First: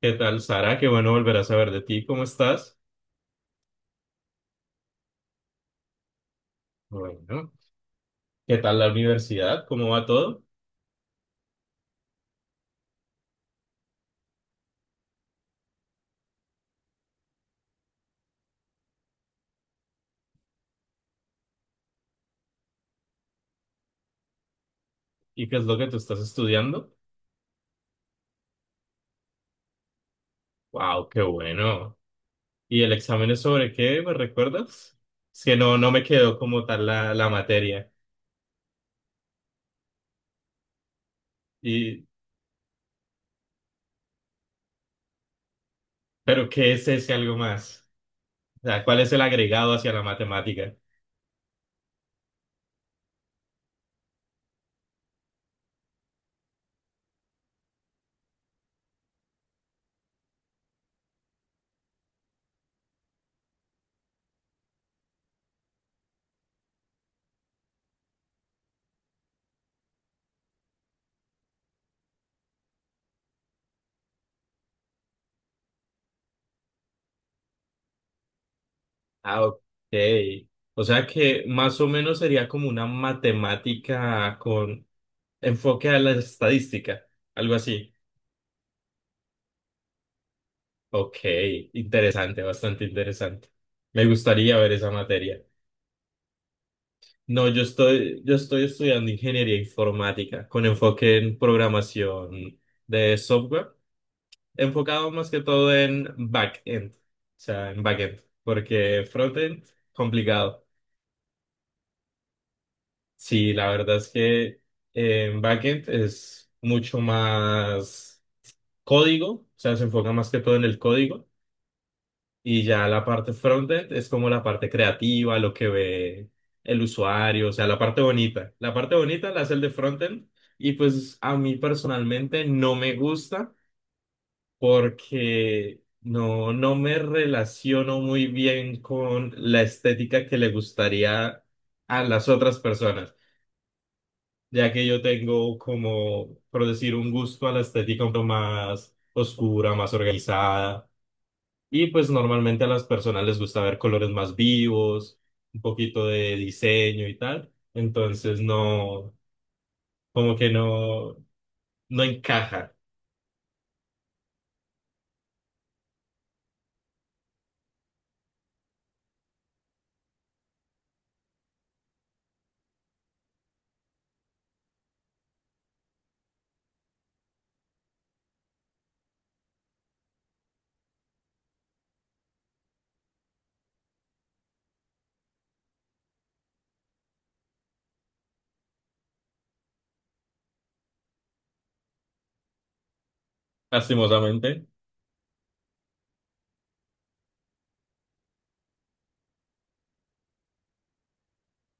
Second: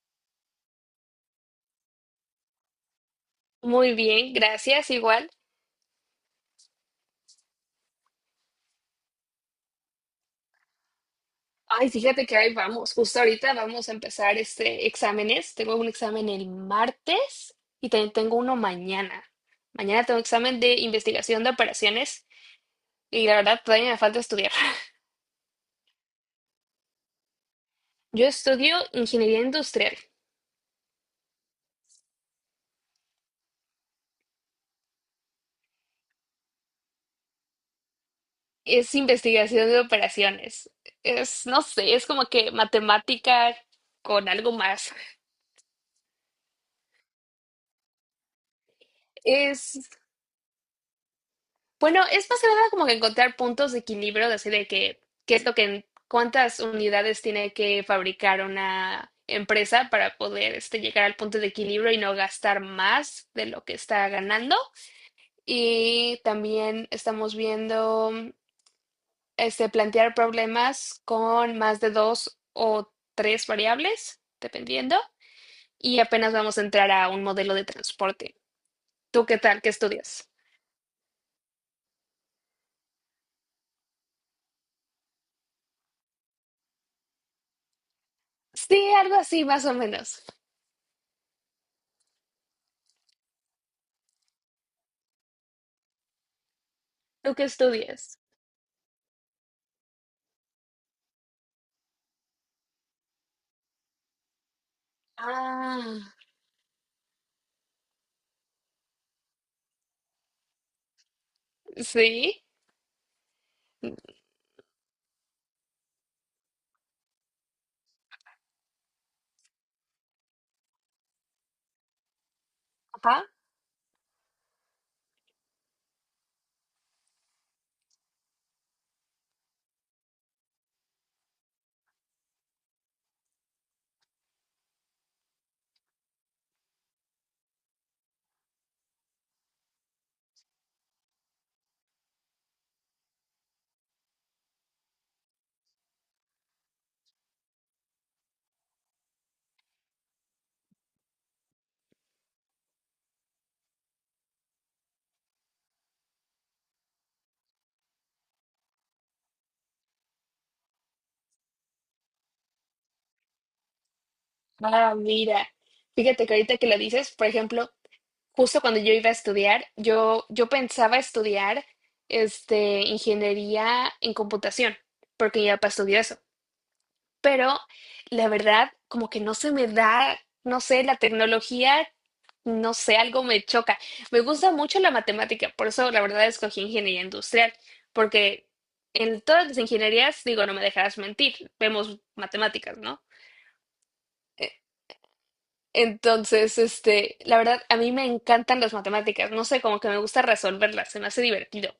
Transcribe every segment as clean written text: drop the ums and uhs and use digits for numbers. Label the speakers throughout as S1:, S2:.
S1: ¿Qué tal, Sara? Qué bueno volver a saber de ti. ¿Cómo estás?
S2: Muy bien, gracias, igual.
S1: Bueno. ¿Qué tal la universidad? ¿Cómo va todo?
S2: Ay, fíjate que ahí vamos, justo ahorita vamos a empezar exámenes. Tengo un examen el martes y también tengo uno mañana. Mañana tengo examen de investigación de operaciones y la verdad todavía me falta estudiar.
S1: ¿Y qué es lo que tú estás estudiando?
S2: Yo estudio ingeniería industrial.
S1: ¡Wow! ¡Qué bueno! ¿Y el examen es sobre qué? ¿Me recuerdas? Es que no me quedó como tal la materia.
S2: Es investigación de operaciones. Es, no sé, es
S1: Y,
S2: como que matemática con algo más.
S1: ¿Pero qué es ese algo más? O sea, ¿cuál es el agregado
S2: Es
S1: hacia la matemática?
S2: Bueno, es más que nada como que encontrar puntos de equilibrio, de así de que, qué es lo que, cuántas unidades tiene que fabricar una empresa para poder llegar al punto de equilibrio y no gastar más de lo que está ganando. Y también estamos viendo plantear problemas con más de dos o tres variables, dependiendo. Y apenas vamos a entrar a un modelo de transporte. ¿Tú qué
S1: Ah, ok.
S2: tal? ¿Qué estudias?
S1: O sea que más o menos sería como una matemática con enfoque a la estadística, algo así.
S2: Sí, algo así, más o menos.
S1: Ok, interesante, bastante interesante. Me gustaría ver esa materia.
S2: ¿Tú qué
S1: No, yo
S2: estudias?
S1: estoy, yo estoy estudiando ingeniería informática con enfoque en programación de software, enfocado más que todo en
S2: Ah,
S1: backend, o sea, en backend, porque frontend, complicado.
S2: sí,
S1: Sí, la verdad es que en backend es mucho más código, o sea, se enfoca más que todo en el código. Y ya la
S2: ajá.
S1: parte frontend es como la parte creativa, lo que ve el usuario, o sea, la parte bonita. La parte bonita la hace el de frontend y pues a mí personalmente no me gusta porque no me relaciono muy bien con la estética que le gustaría a las otras personas, ya que yo tengo como, por decir, un gusto a la estética un poco más oscura, más organizada. Y pues normalmente a las personas les gusta ver colores más vivos, un poquito de diseño y tal. Entonces no, como que no encaja,
S2: Ah, mira. Fíjate que ahorita que lo dices, por ejemplo, justo cuando yo iba a estudiar, yo pensaba estudiar ingeniería en computación, porque mi papá estudió eso. Pero la verdad, como que no se me da, no sé, la tecnología, no sé, algo me choca. Me gusta mucho la matemática, por eso la verdad escogí ingeniería industrial, porque en todas las ingenierías, digo, no me dejarás mentir, vemos matemáticas, ¿no? E-
S1: lastimosamente.
S2: Entonces, la verdad, a mí me encantan las matemáticas, no sé, como que me gusta resolverlas, se me hace divertido.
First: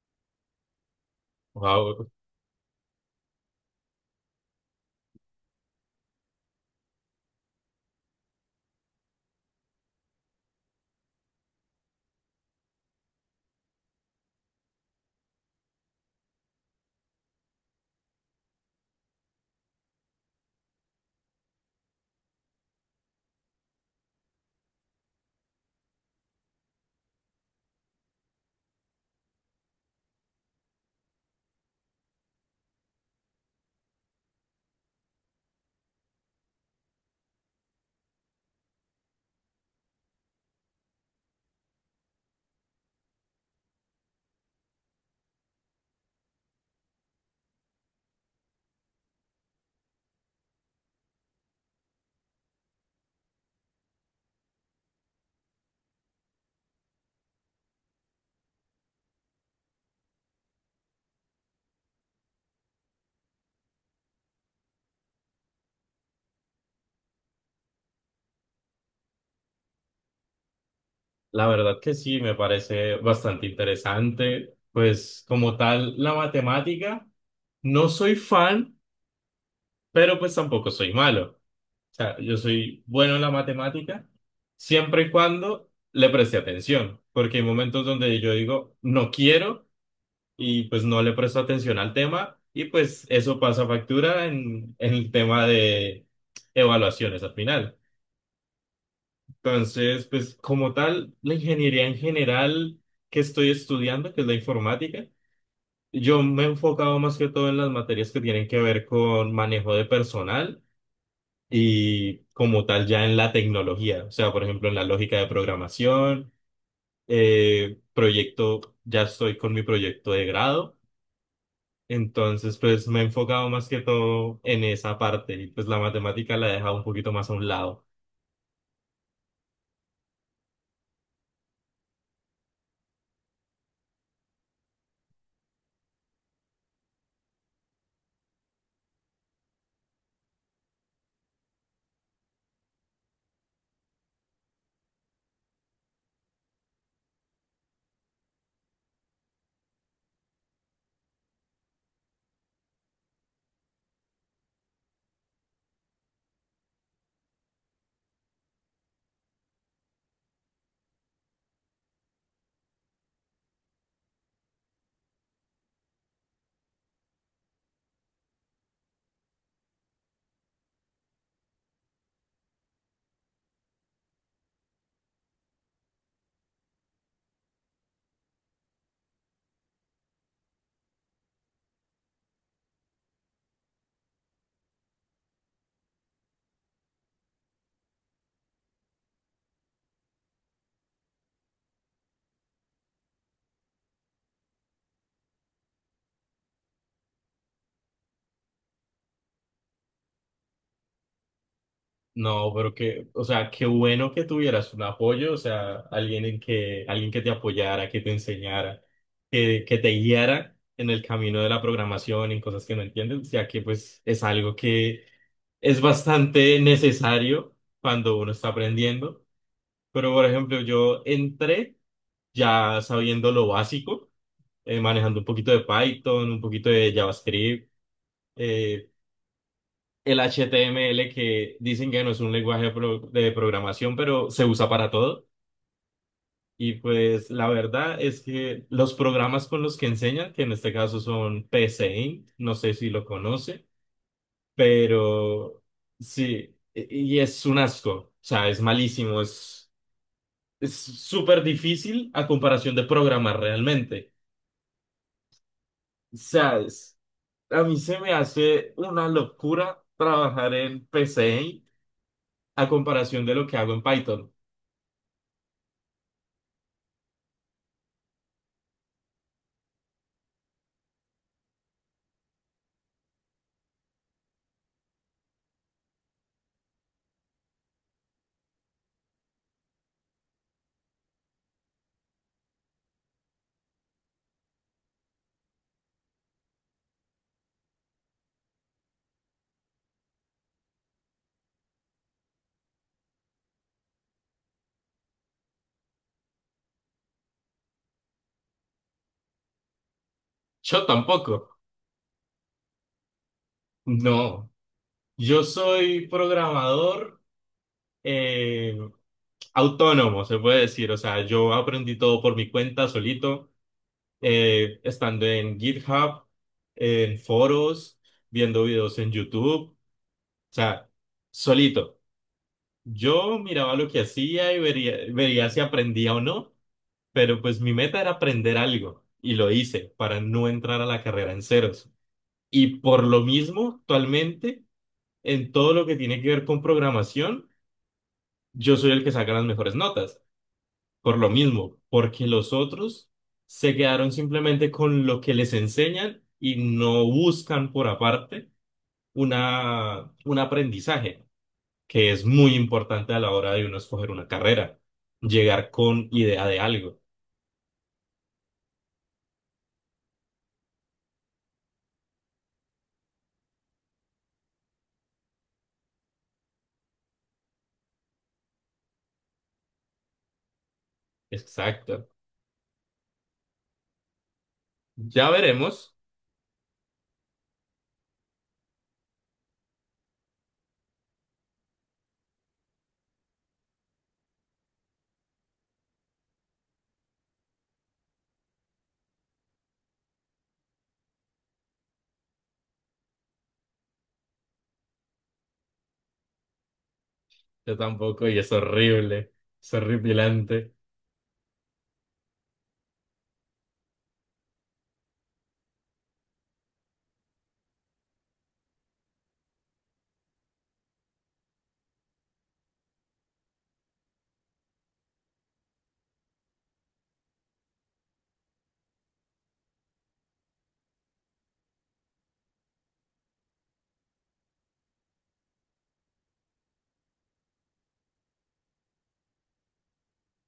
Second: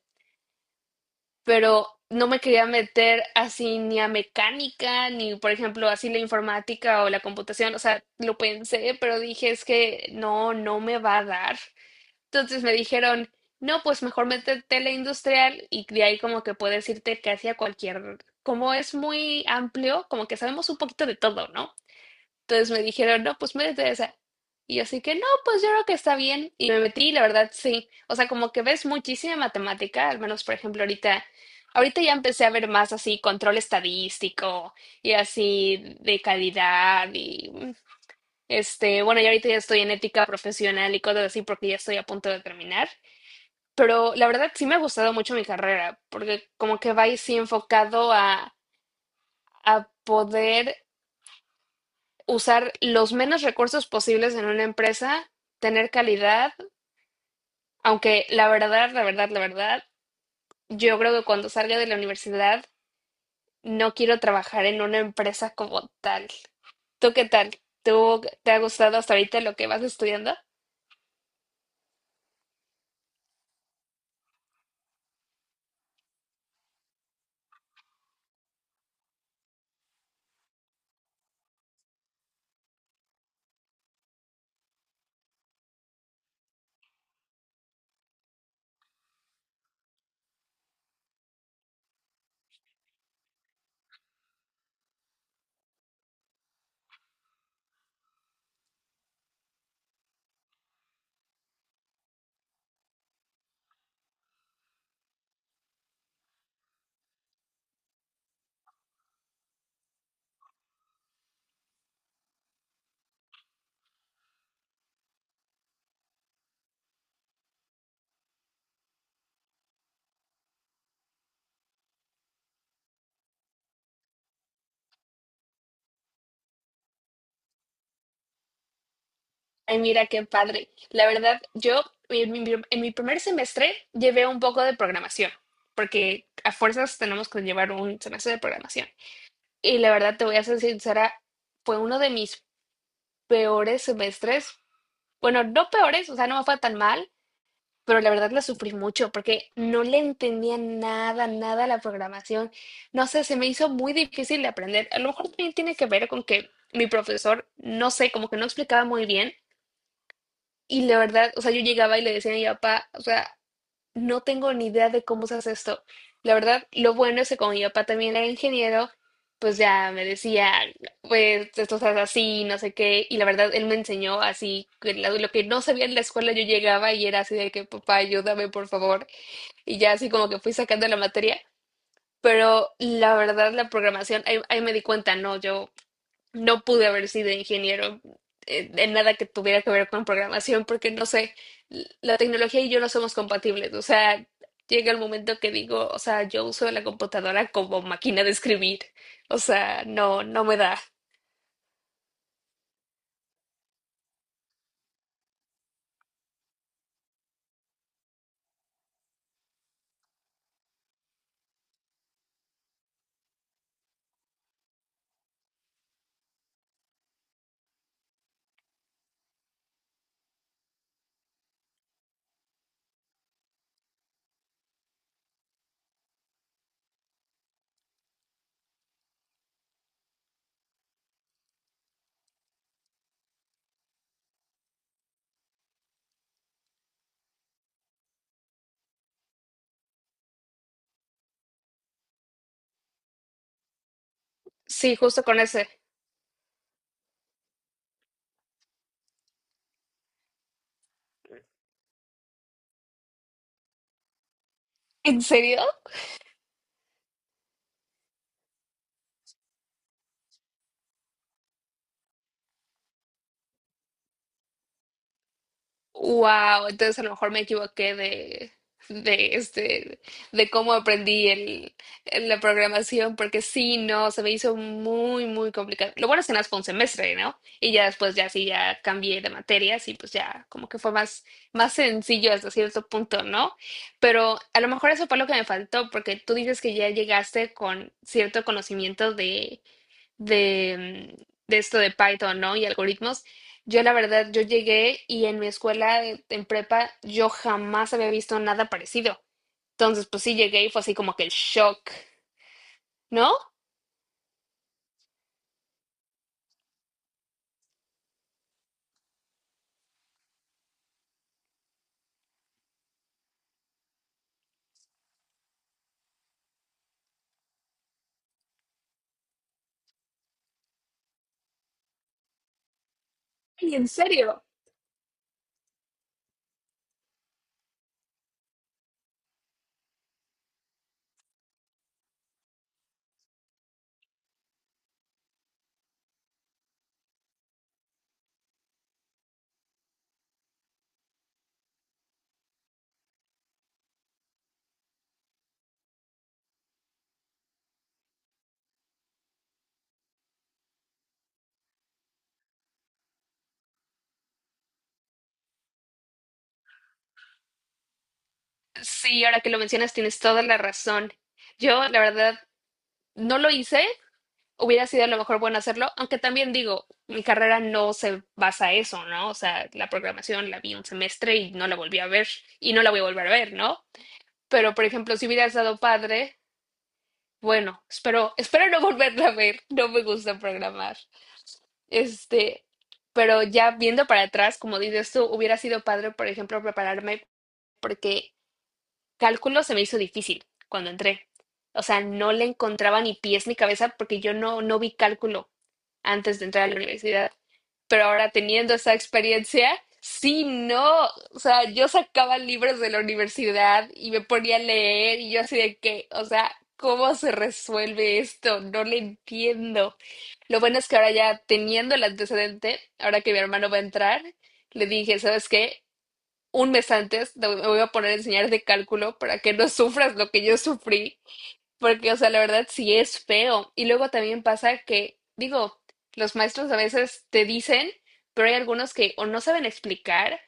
S2: Pero
S1: Wow.
S2: no me quería meter así ni a mecánica, ni por ejemplo así la informática o la computación, o sea, lo pensé, pero dije es que no, no me va a dar. Entonces me dijeron, no, pues mejor métete a la industrial y de ahí como que puedes irte casi a cualquier, como es muy amplio, como que sabemos un poquito de todo, ¿no? Entonces me dijeron, no, pues métete a esa. Y yo así que no, pues yo creo que está bien. Y me metí, la verdad, sí. O sea, como que ves muchísima matemática, al menos por ejemplo ahorita, ahorita ya empecé a ver más así control estadístico y así de calidad y bueno, yo ahorita ya estoy en ética profesional y cosas así porque ya estoy a punto de terminar. Pero la verdad sí me ha gustado mucho mi carrera, porque como que va ahí sí enfocado a poder usar los menos recursos posibles en una empresa, tener calidad, aunque la verdad, la verdad, la verdad, yo creo que cuando salga de la universidad no quiero trabajar en una empresa como tal. ¿Tú qué tal? ¿Tú te ha gustado hasta ahorita lo que vas estudiando?
S1: La verdad que sí, me parece bastante interesante. Pues como tal, la matemática, no soy fan, pero pues tampoco soy malo. O sea, yo soy bueno en la matemática siempre y cuando le preste atención, porque hay momentos donde yo digo, no quiero y pues no le presto atención al tema y pues eso pasa factura en el tema de evaluaciones al final. Entonces, pues como tal, la ingeniería en general que estoy estudiando, que es la informática, yo me he enfocado más que todo en las materias que tienen que ver con manejo de personal y como tal ya en la tecnología, o sea, por ejemplo, en la lógica de programación, proyecto, ya estoy con mi proyecto de grado. Entonces, pues me he enfocado más que todo en esa parte y pues la matemática la he dejado un poquito más a un lado.
S2: Ay, mira qué padre. La verdad, yo en mi primer semestre llevé un poco de programación, porque a fuerzas tenemos que llevar un semestre de programación. Y la verdad, te voy a ser sincera, fue uno de mis peores semestres. Bueno, no peores, o sea, no me fue tan mal, pero la verdad la sufrí mucho porque no le entendía nada, nada a la programación. No sé, se me hizo muy difícil de aprender. A lo mejor también tiene que ver con que mi profesor, no sé, como que no explicaba muy bien. Y la verdad, o sea, yo llegaba y le decía a mi papá, o sea, no tengo ni idea de cómo se hace esto. La verdad, lo bueno es que como mi papá también era ingeniero, pues ya me decía, pues esto se hace así, no sé qué. Y la verdad, él me enseñó así, que lo que no sabía en la escuela yo llegaba y era así de que, papá, ayúdame, por favor. Y ya así como que fui sacando la materia. Pero la verdad, la programación, ahí me di cuenta, no, yo no pude haber sido ingeniero en nada que tuviera que ver con programación porque no sé, la tecnología y yo no somos compatibles. O sea, llega el momento que digo, o sea, yo uso la computadora como máquina de escribir. O sea, no, no me da.
S1: No, pero que, o sea, qué bueno que tuvieras un apoyo, o sea, alguien que te apoyara, que te enseñara, que te guiara en el camino de la programación, en cosas que no entiendes, ya que pues es algo que es bastante necesario cuando uno está aprendiendo. Pero, por ejemplo, yo entré ya sabiendo lo básico, manejando un poquito de Python, un poquito de JavaScript, eh, el HTML que dicen que no es un lenguaje de programación, pero se usa para todo. Y pues la verdad es que los programas con los que enseñan, que en este caso son PSeInt, no sé si lo conoce,
S2: Sí, justo con
S1: pero
S2: ese.
S1: sí, y es un asco, o sea, es malísimo, es súper difícil a comparación de programar realmente.
S2: ¿En serio?
S1: ¿Sabes? A mí se me hace una locura trabajar en P PCI a comparación de lo que hago en Python.
S2: Wow, entonces a lo mejor me equivoqué de de cómo aprendí la programación, porque sí, no, se me hizo muy, muy complicado. Lo bueno es que nada más fue un semestre, ¿no? Y ya después ya sí, ya cambié de materias y pues ya como que fue más, más sencillo hasta cierto punto, ¿no? Pero a lo mejor eso fue lo que me faltó, porque tú dices que ya llegaste con cierto conocimiento de esto de Python, ¿no? Y algoritmos. Yo la verdad, yo llegué y en mi escuela, en prepa, yo jamás había visto nada parecido. Entonces, pues sí llegué y fue
S1: Yo
S2: así como que el
S1: tampoco.
S2: shock, ¿no?
S1: No. Yo soy programador eh, autónomo, se puede decir. O sea, yo aprendí todo por mi cuenta, solito, estando en GitHub, en foros, viendo videos en YouTube. O sea, solito. Yo miraba
S2: ¿Y en
S1: lo que
S2: serio?
S1: hacía y vería si aprendía o no. Pero pues mi meta era aprender algo y lo hice para no entrar a la carrera en ceros. Y por lo mismo, actualmente, en todo lo que tiene que ver con programación, yo soy el que saca las mejores notas. Por lo mismo, porque los otros se quedaron simplemente con lo que les enseñan y no buscan por aparte un aprendizaje, que es muy importante a la hora de uno escoger una carrera, llegar con idea de algo.
S2: Sí, ahora que lo mencionas, tienes toda la razón. Yo, la verdad, no lo hice. Hubiera sido a lo mejor bueno hacerlo, aunque también digo, mi carrera no se basa en eso, ¿no? O sea, la programación la vi un semestre y no la volví a
S1: Exacto.
S2: ver y no la voy a volver a ver, ¿no? Pero, por ejemplo, si
S1: Ya
S2: hubieras dado
S1: veremos.
S2: padre. Bueno, espero no volverla a ver. No me gusta programar. Este, pero ya viendo para atrás, como dices tú, hubiera sido padre, por ejemplo, prepararme. Porque. Cálculo se me hizo difícil cuando entré. O sea, no le encontraba ni pies ni cabeza porque yo no, no vi cálculo antes de entrar a la universidad.
S1: Yo
S2: Pero
S1: tampoco,
S2: ahora
S1: y es
S2: teniendo esa
S1: horrible,
S2: experiencia,
S1: es
S2: sí,
S1: horripilante.
S2: no. O sea, yo sacaba libros de la universidad y me ponía a leer y yo así de que, o sea, ¿cómo se resuelve esto? No le entiendo. Lo bueno es que ahora ya teniendo el antecedente, ahora que mi hermano va a entrar, le dije, ¿sabes qué? Un mes antes me voy a poner a enseñar de cálculo para que no sufras lo que yo sufrí, porque, o sea, la verdad sí es feo. Y luego también pasa que, digo, los maestros a veces te dicen, pero hay algunos que o no saben explicar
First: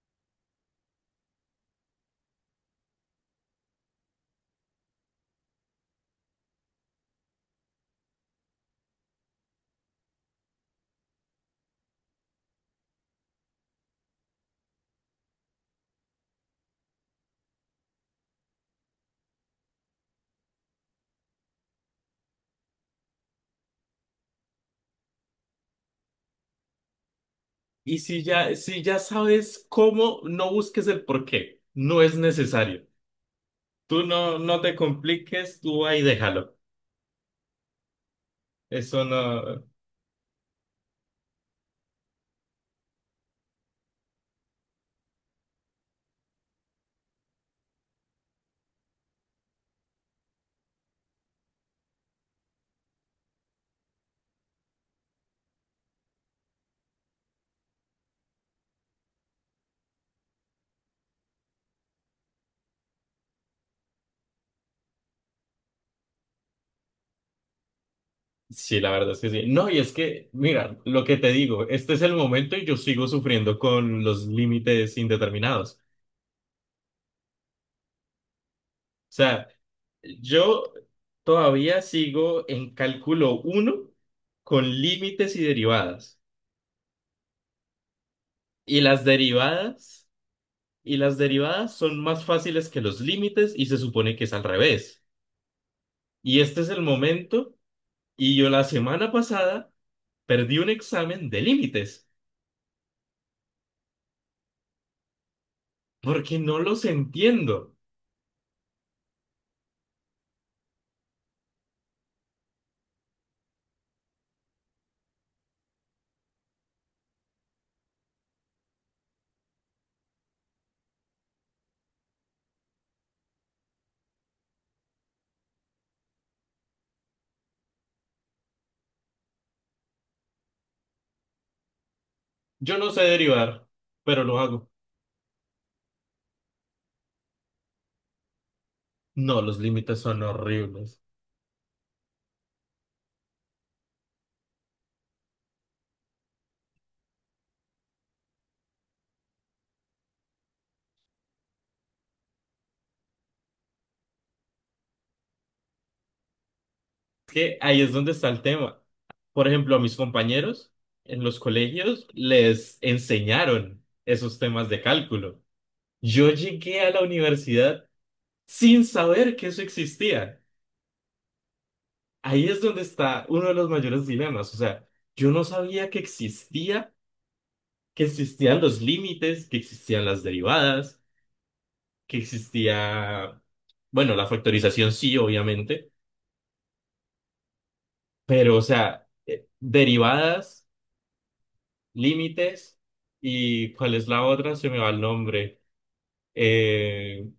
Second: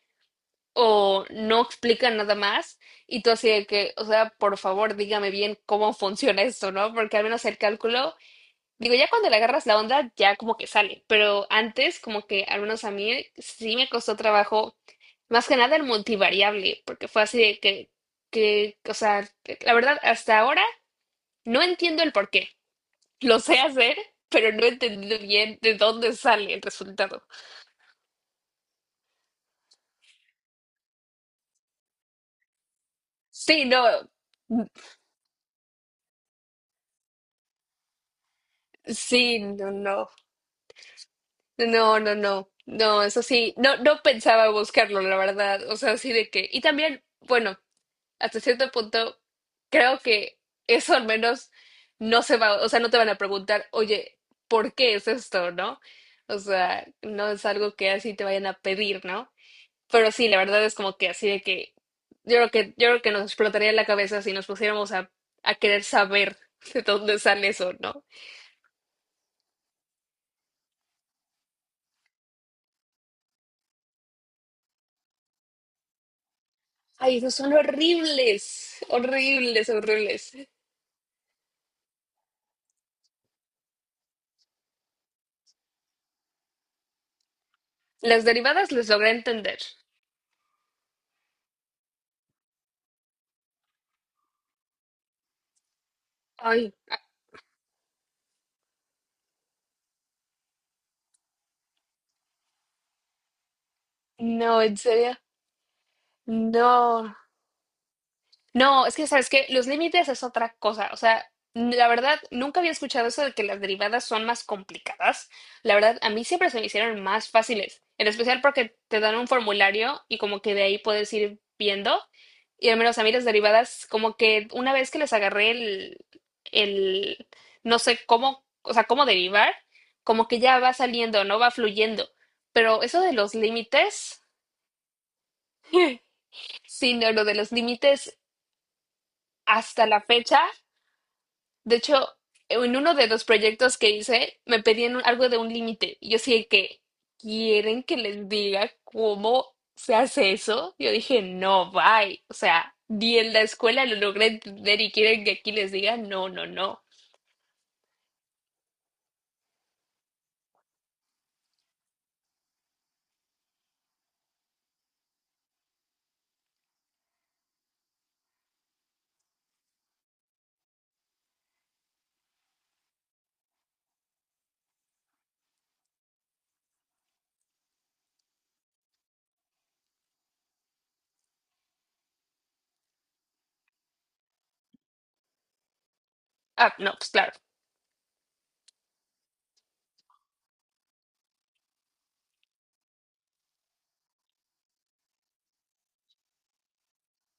S2: o no explican nada más, y tú así de que, o sea, por favor, dígame bien cómo funciona esto, ¿no? Porque al menos el cálculo. Digo, ya cuando le agarras la onda, ya como que sale, pero antes como que al menos a mí sí me costó trabajo, más que nada el multivariable, porque fue así de que, o sea, la verdad, hasta ahora no entiendo el por qué. Lo sé hacer, pero no he entendido bien de dónde sale el resultado.
S1: Y si ya sabes cómo, no busques el por qué, no es necesario.
S2: Sí, no,
S1: Tú no te compliques, tú ahí déjalo. Eso
S2: sí,
S1: no.
S2: no, no, no, no, no, no, eso sí, no, no pensaba buscarlo, la verdad, o sea, así de que, y también, bueno. Hasta cierto punto, creo que eso al menos no se va, o sea, no te van a preguntar, oye, ¿por qué es esto, no? O sea, no es algo que así te vayan a pedir, ¿no? Pero sí, la verdad es como que así de que yo creo que nos explotaría la cabeza si nos pusiéramos a, querer saber de dónde sale eso, ¿no?
S1: Sí, la verdad es que sí. No, y es que, mira, lo que te digo, este es el momento y yo sigo sufriendo con los límites indeterminados. O
S2: Ay, esos son horribles,
S1: sea,
S2: horribles, horribles.
S1: yo todavía sigo en cálculo uno con límites y derivadas.
S2: Las derivadas
S1: Y
S2: les
S1: las
S2: logré entender.
S1: derivadas. Y las derivadas son más fáciles que los límites y se supone que es al revés. Y este es
S2: Ay,
S1: el momento y yo la semana pasada perdí un examen de límites
S2: no, en serio.
S1: porque no los
S2: No.
S1: entiendo.
S2: No, es que sabes que los límites es otra cosa. O sea, la verdad, nunca había escuchado eso de que las derivadas son más complicadas. La verdad, a mí siempre se me hicieron más fáciles, en especial porque te dan un formulario y como que de ahí puedes ir viendo. Y al menos a mí las derivadas, como que una vez que les agarré el, no sé cómo, o sea, cómo derivar, como que ya va saliendo, no va fluyendo.
S1: Yo
S2: Pero
S1: no
S2: eso
S1: sé
S2: de los
S1: derivar, pero
S2: límites,
S1: lo hago.
S2: sí, no, lo de los límites
S1: No, los
S2: hasta
S1: límites
S2: la
S1: son
S2: fecha.
S1: horribles.
S2: De hecho, en uno de los proyectos que hice, me pedían algo de un límite. Y yo sí de que, ¿quieren que les diga cómo se hace eso? Yo dije, no, bye. O sea, ni en la escuela lo logré entender y quieren que aquí les diga, no, no, no.
S1: Es que ahí es donde está el tema. Por ejemplo, a mis compañeros en los colegios les enseñaron esos temas de cálculo. Yo llegué a la universidad sin saber que eso existía. Ahí es donde está uno de los mayores dilemas. O sea, yo no sabía que existía, que existían los límites, que existían las derivadas, que existía, bueno, la factorización sí, obviamente,
S2: Ah, no, pues claro,
S1: pero o sea, derivadas, límites y ¿cuál es la otra? Se me va el nombre. Eh,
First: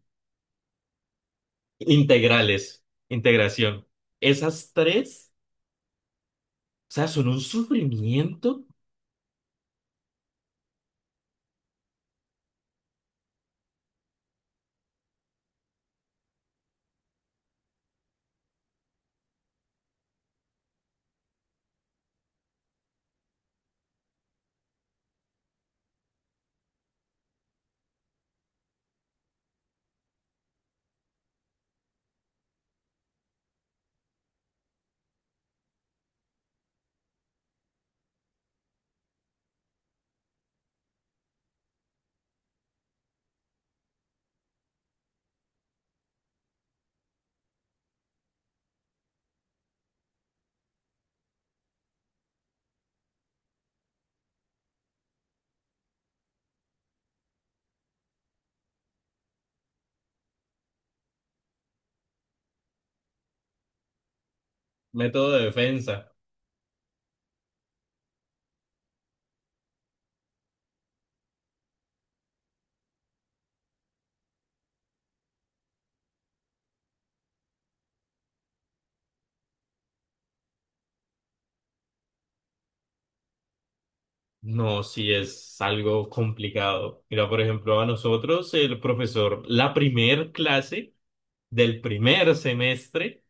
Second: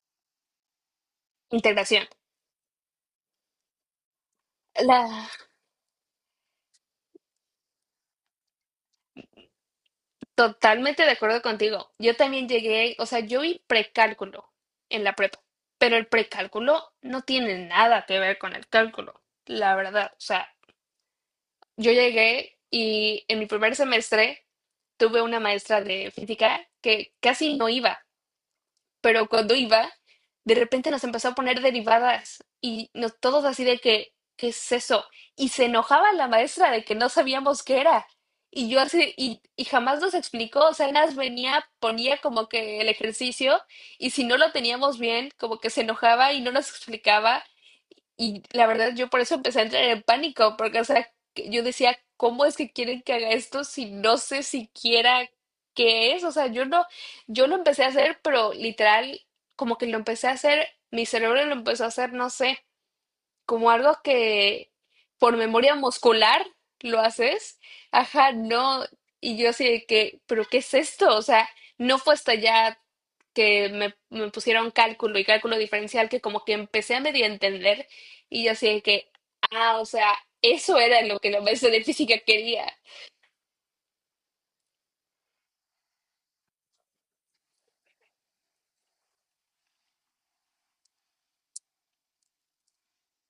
S2: integración.
S1: integrales, integración. Esas
S2: La.
S1: tres, o sea, son un sufrimiento,
S2: Totalmente de acuerdo contigo. Yo también llegué, o sea, yo vi precálculo en la prepa, pero el precálculo no tiene nada que ver con el cálculo, la verdad. O sea, yo llegué y en mi primer semestre tuve una maestra de física que casi no iba, pero cuando iba, de repente nos empezó a poner derivadas y nos, todos así de que, ¿qué es eso? Y se enojaba la maestra de que no sabíamos qué era. Y yo así, y jamás nos explicó, o sea, nada más venía, ponía como que el ejercicio y si no lo teníamos bien, como que se enojaba y no nos explicaba. Y la verdad, yo por eso empecé a entrar en pánico, porque, o sea, que yo decía, ¿cómo es que quieren que haga esto si no sé siquiera qué es? O sea, yo no, yo lo empecé a hacer, pero literal, como que lo empecé a hacer, mi cerebro lo empezó a hacer, no sé como algo que
S1: método
S2: por
S1: de
S2: memoria
S1: defensa.
S2: muscular lo haces, ajá, no, y yo así de que, pero ¿qué es esto? O sea, no fue hasta ya que me pusieron cálculo y cálculo diferencial que como que empecé a medio entender y yo así de que, ah, o sea, eso era lo que la maestra de física quería.
S1: No, sí es algo complicado. Mira, por ejemplo, a nosotros el profesor, la primer clase del primer semestre,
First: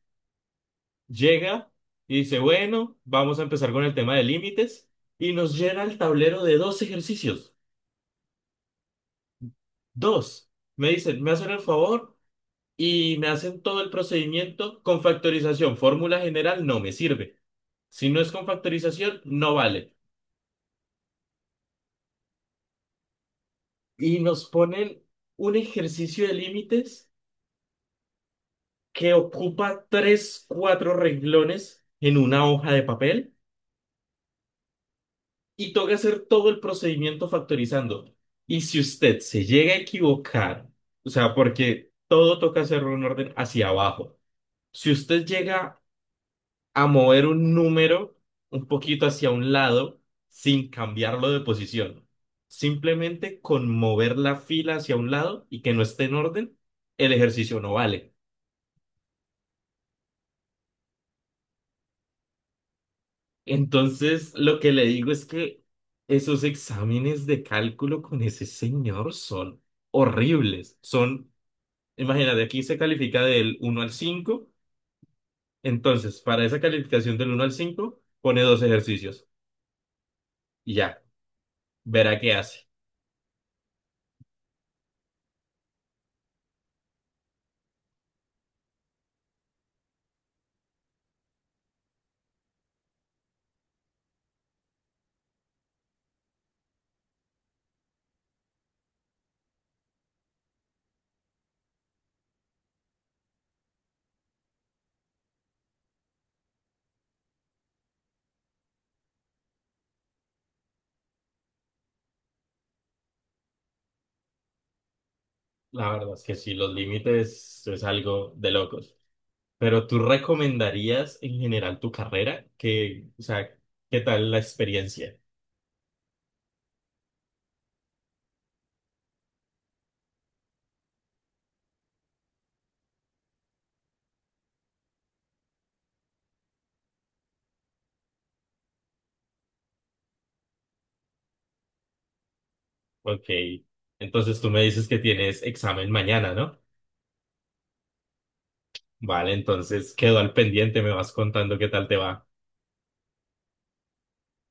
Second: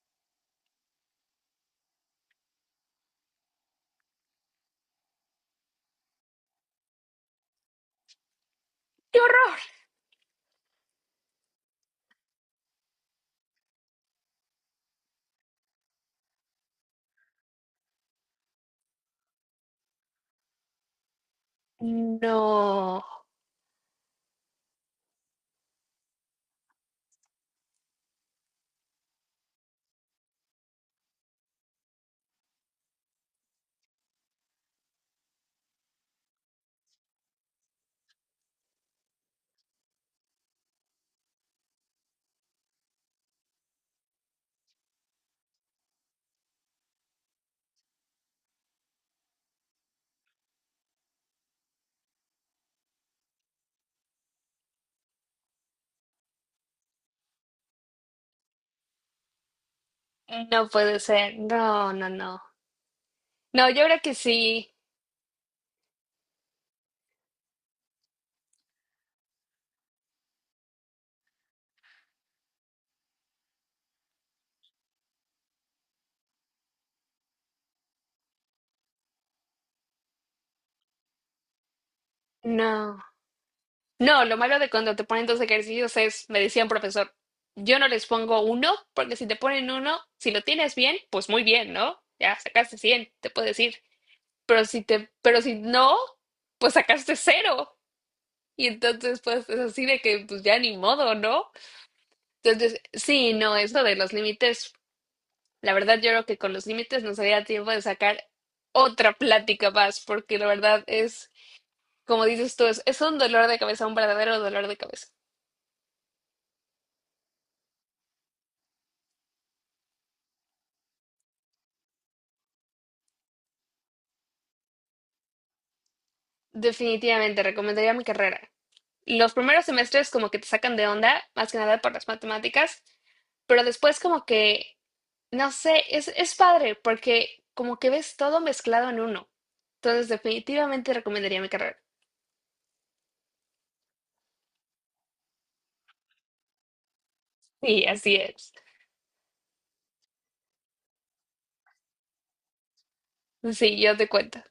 S1: llega y dice, bueno, vamos a empezar con el tema de límites y nos llena el tablero de dos ejercicios.
S2: ¡Qué horror!
S1: Dos. Me dicen, me hacen el favor y me hacen todo el procedimiento con factorización. Fórmula general no me sirve. Si no es con factorización, no vale.
S2: No,
S1: Y nos ponen un ejercicio de límites que ocupa tres, cuatro renglones en una hoja de papel y toca hacer todo el procedimiento factorizando. Y si usted se llega a equivocar, o sea, porque todo toca hacerlo en orden hacia abajo, si usted llega a mover un número un poquito hacia un lado sin cambiarlo de posición, simplemente con mover la fila hacia un lado y que no esté en orden, el ejercicio no vale.
S2: no puede ser, no, no, no. No, yo creo que
S1: Entonces, lo que
S2: sí,
S1: le digo es que esos exámenes de cálculo con ese señor son horribles. Son, imagínate, aquí se califica del uno al cinco. Entonces, para esa calificación del uno al 5 pone dos ejercicios y ya, verá qué hace.
S2: no. No, lo malo de cuando te ponen dos ejercicios es, me decía un profesor, yo no les pongo uno, porque si te ponen uno, si lo tienes bien, pues muy bien, ¿no? Ya sacaste 100, te puedo decir. Pero si no, pues sacaste cero. Y entonces, pues es así de que, pues ya ni modo, ¿no? Entonces, sí, no, es de los límites. La verdad, yo creo que con los límites nos daría tiempo de sacar otra plática más, porque la verdad es, como dices tú, es un dolor de cabeza, un verdadero dolor de cabeza.
S1: La verdad es que sí, los límites es algo de locos. Pero ¿tú recomendarías en general tu carrera? Que, o sea, ¿qué tal la experiencia?
S2: Definitivamente, recomendaría mi carrera. Los primeros semestres como que te sacan de onda, más que nada por las matemáticas, pero después como que, no sé, es padre porque como que ves todo mezclado en uno. Entonces, definitivamente recomendaría mi carrera.
S1: Ok, entonces tú me dices que tienes examen mañana, ¿no?
S2: Y así es.
S1: Vale, entonces quedo al pendiente, me vas contando qué tal te va.
S2: Sí, yo te cuento.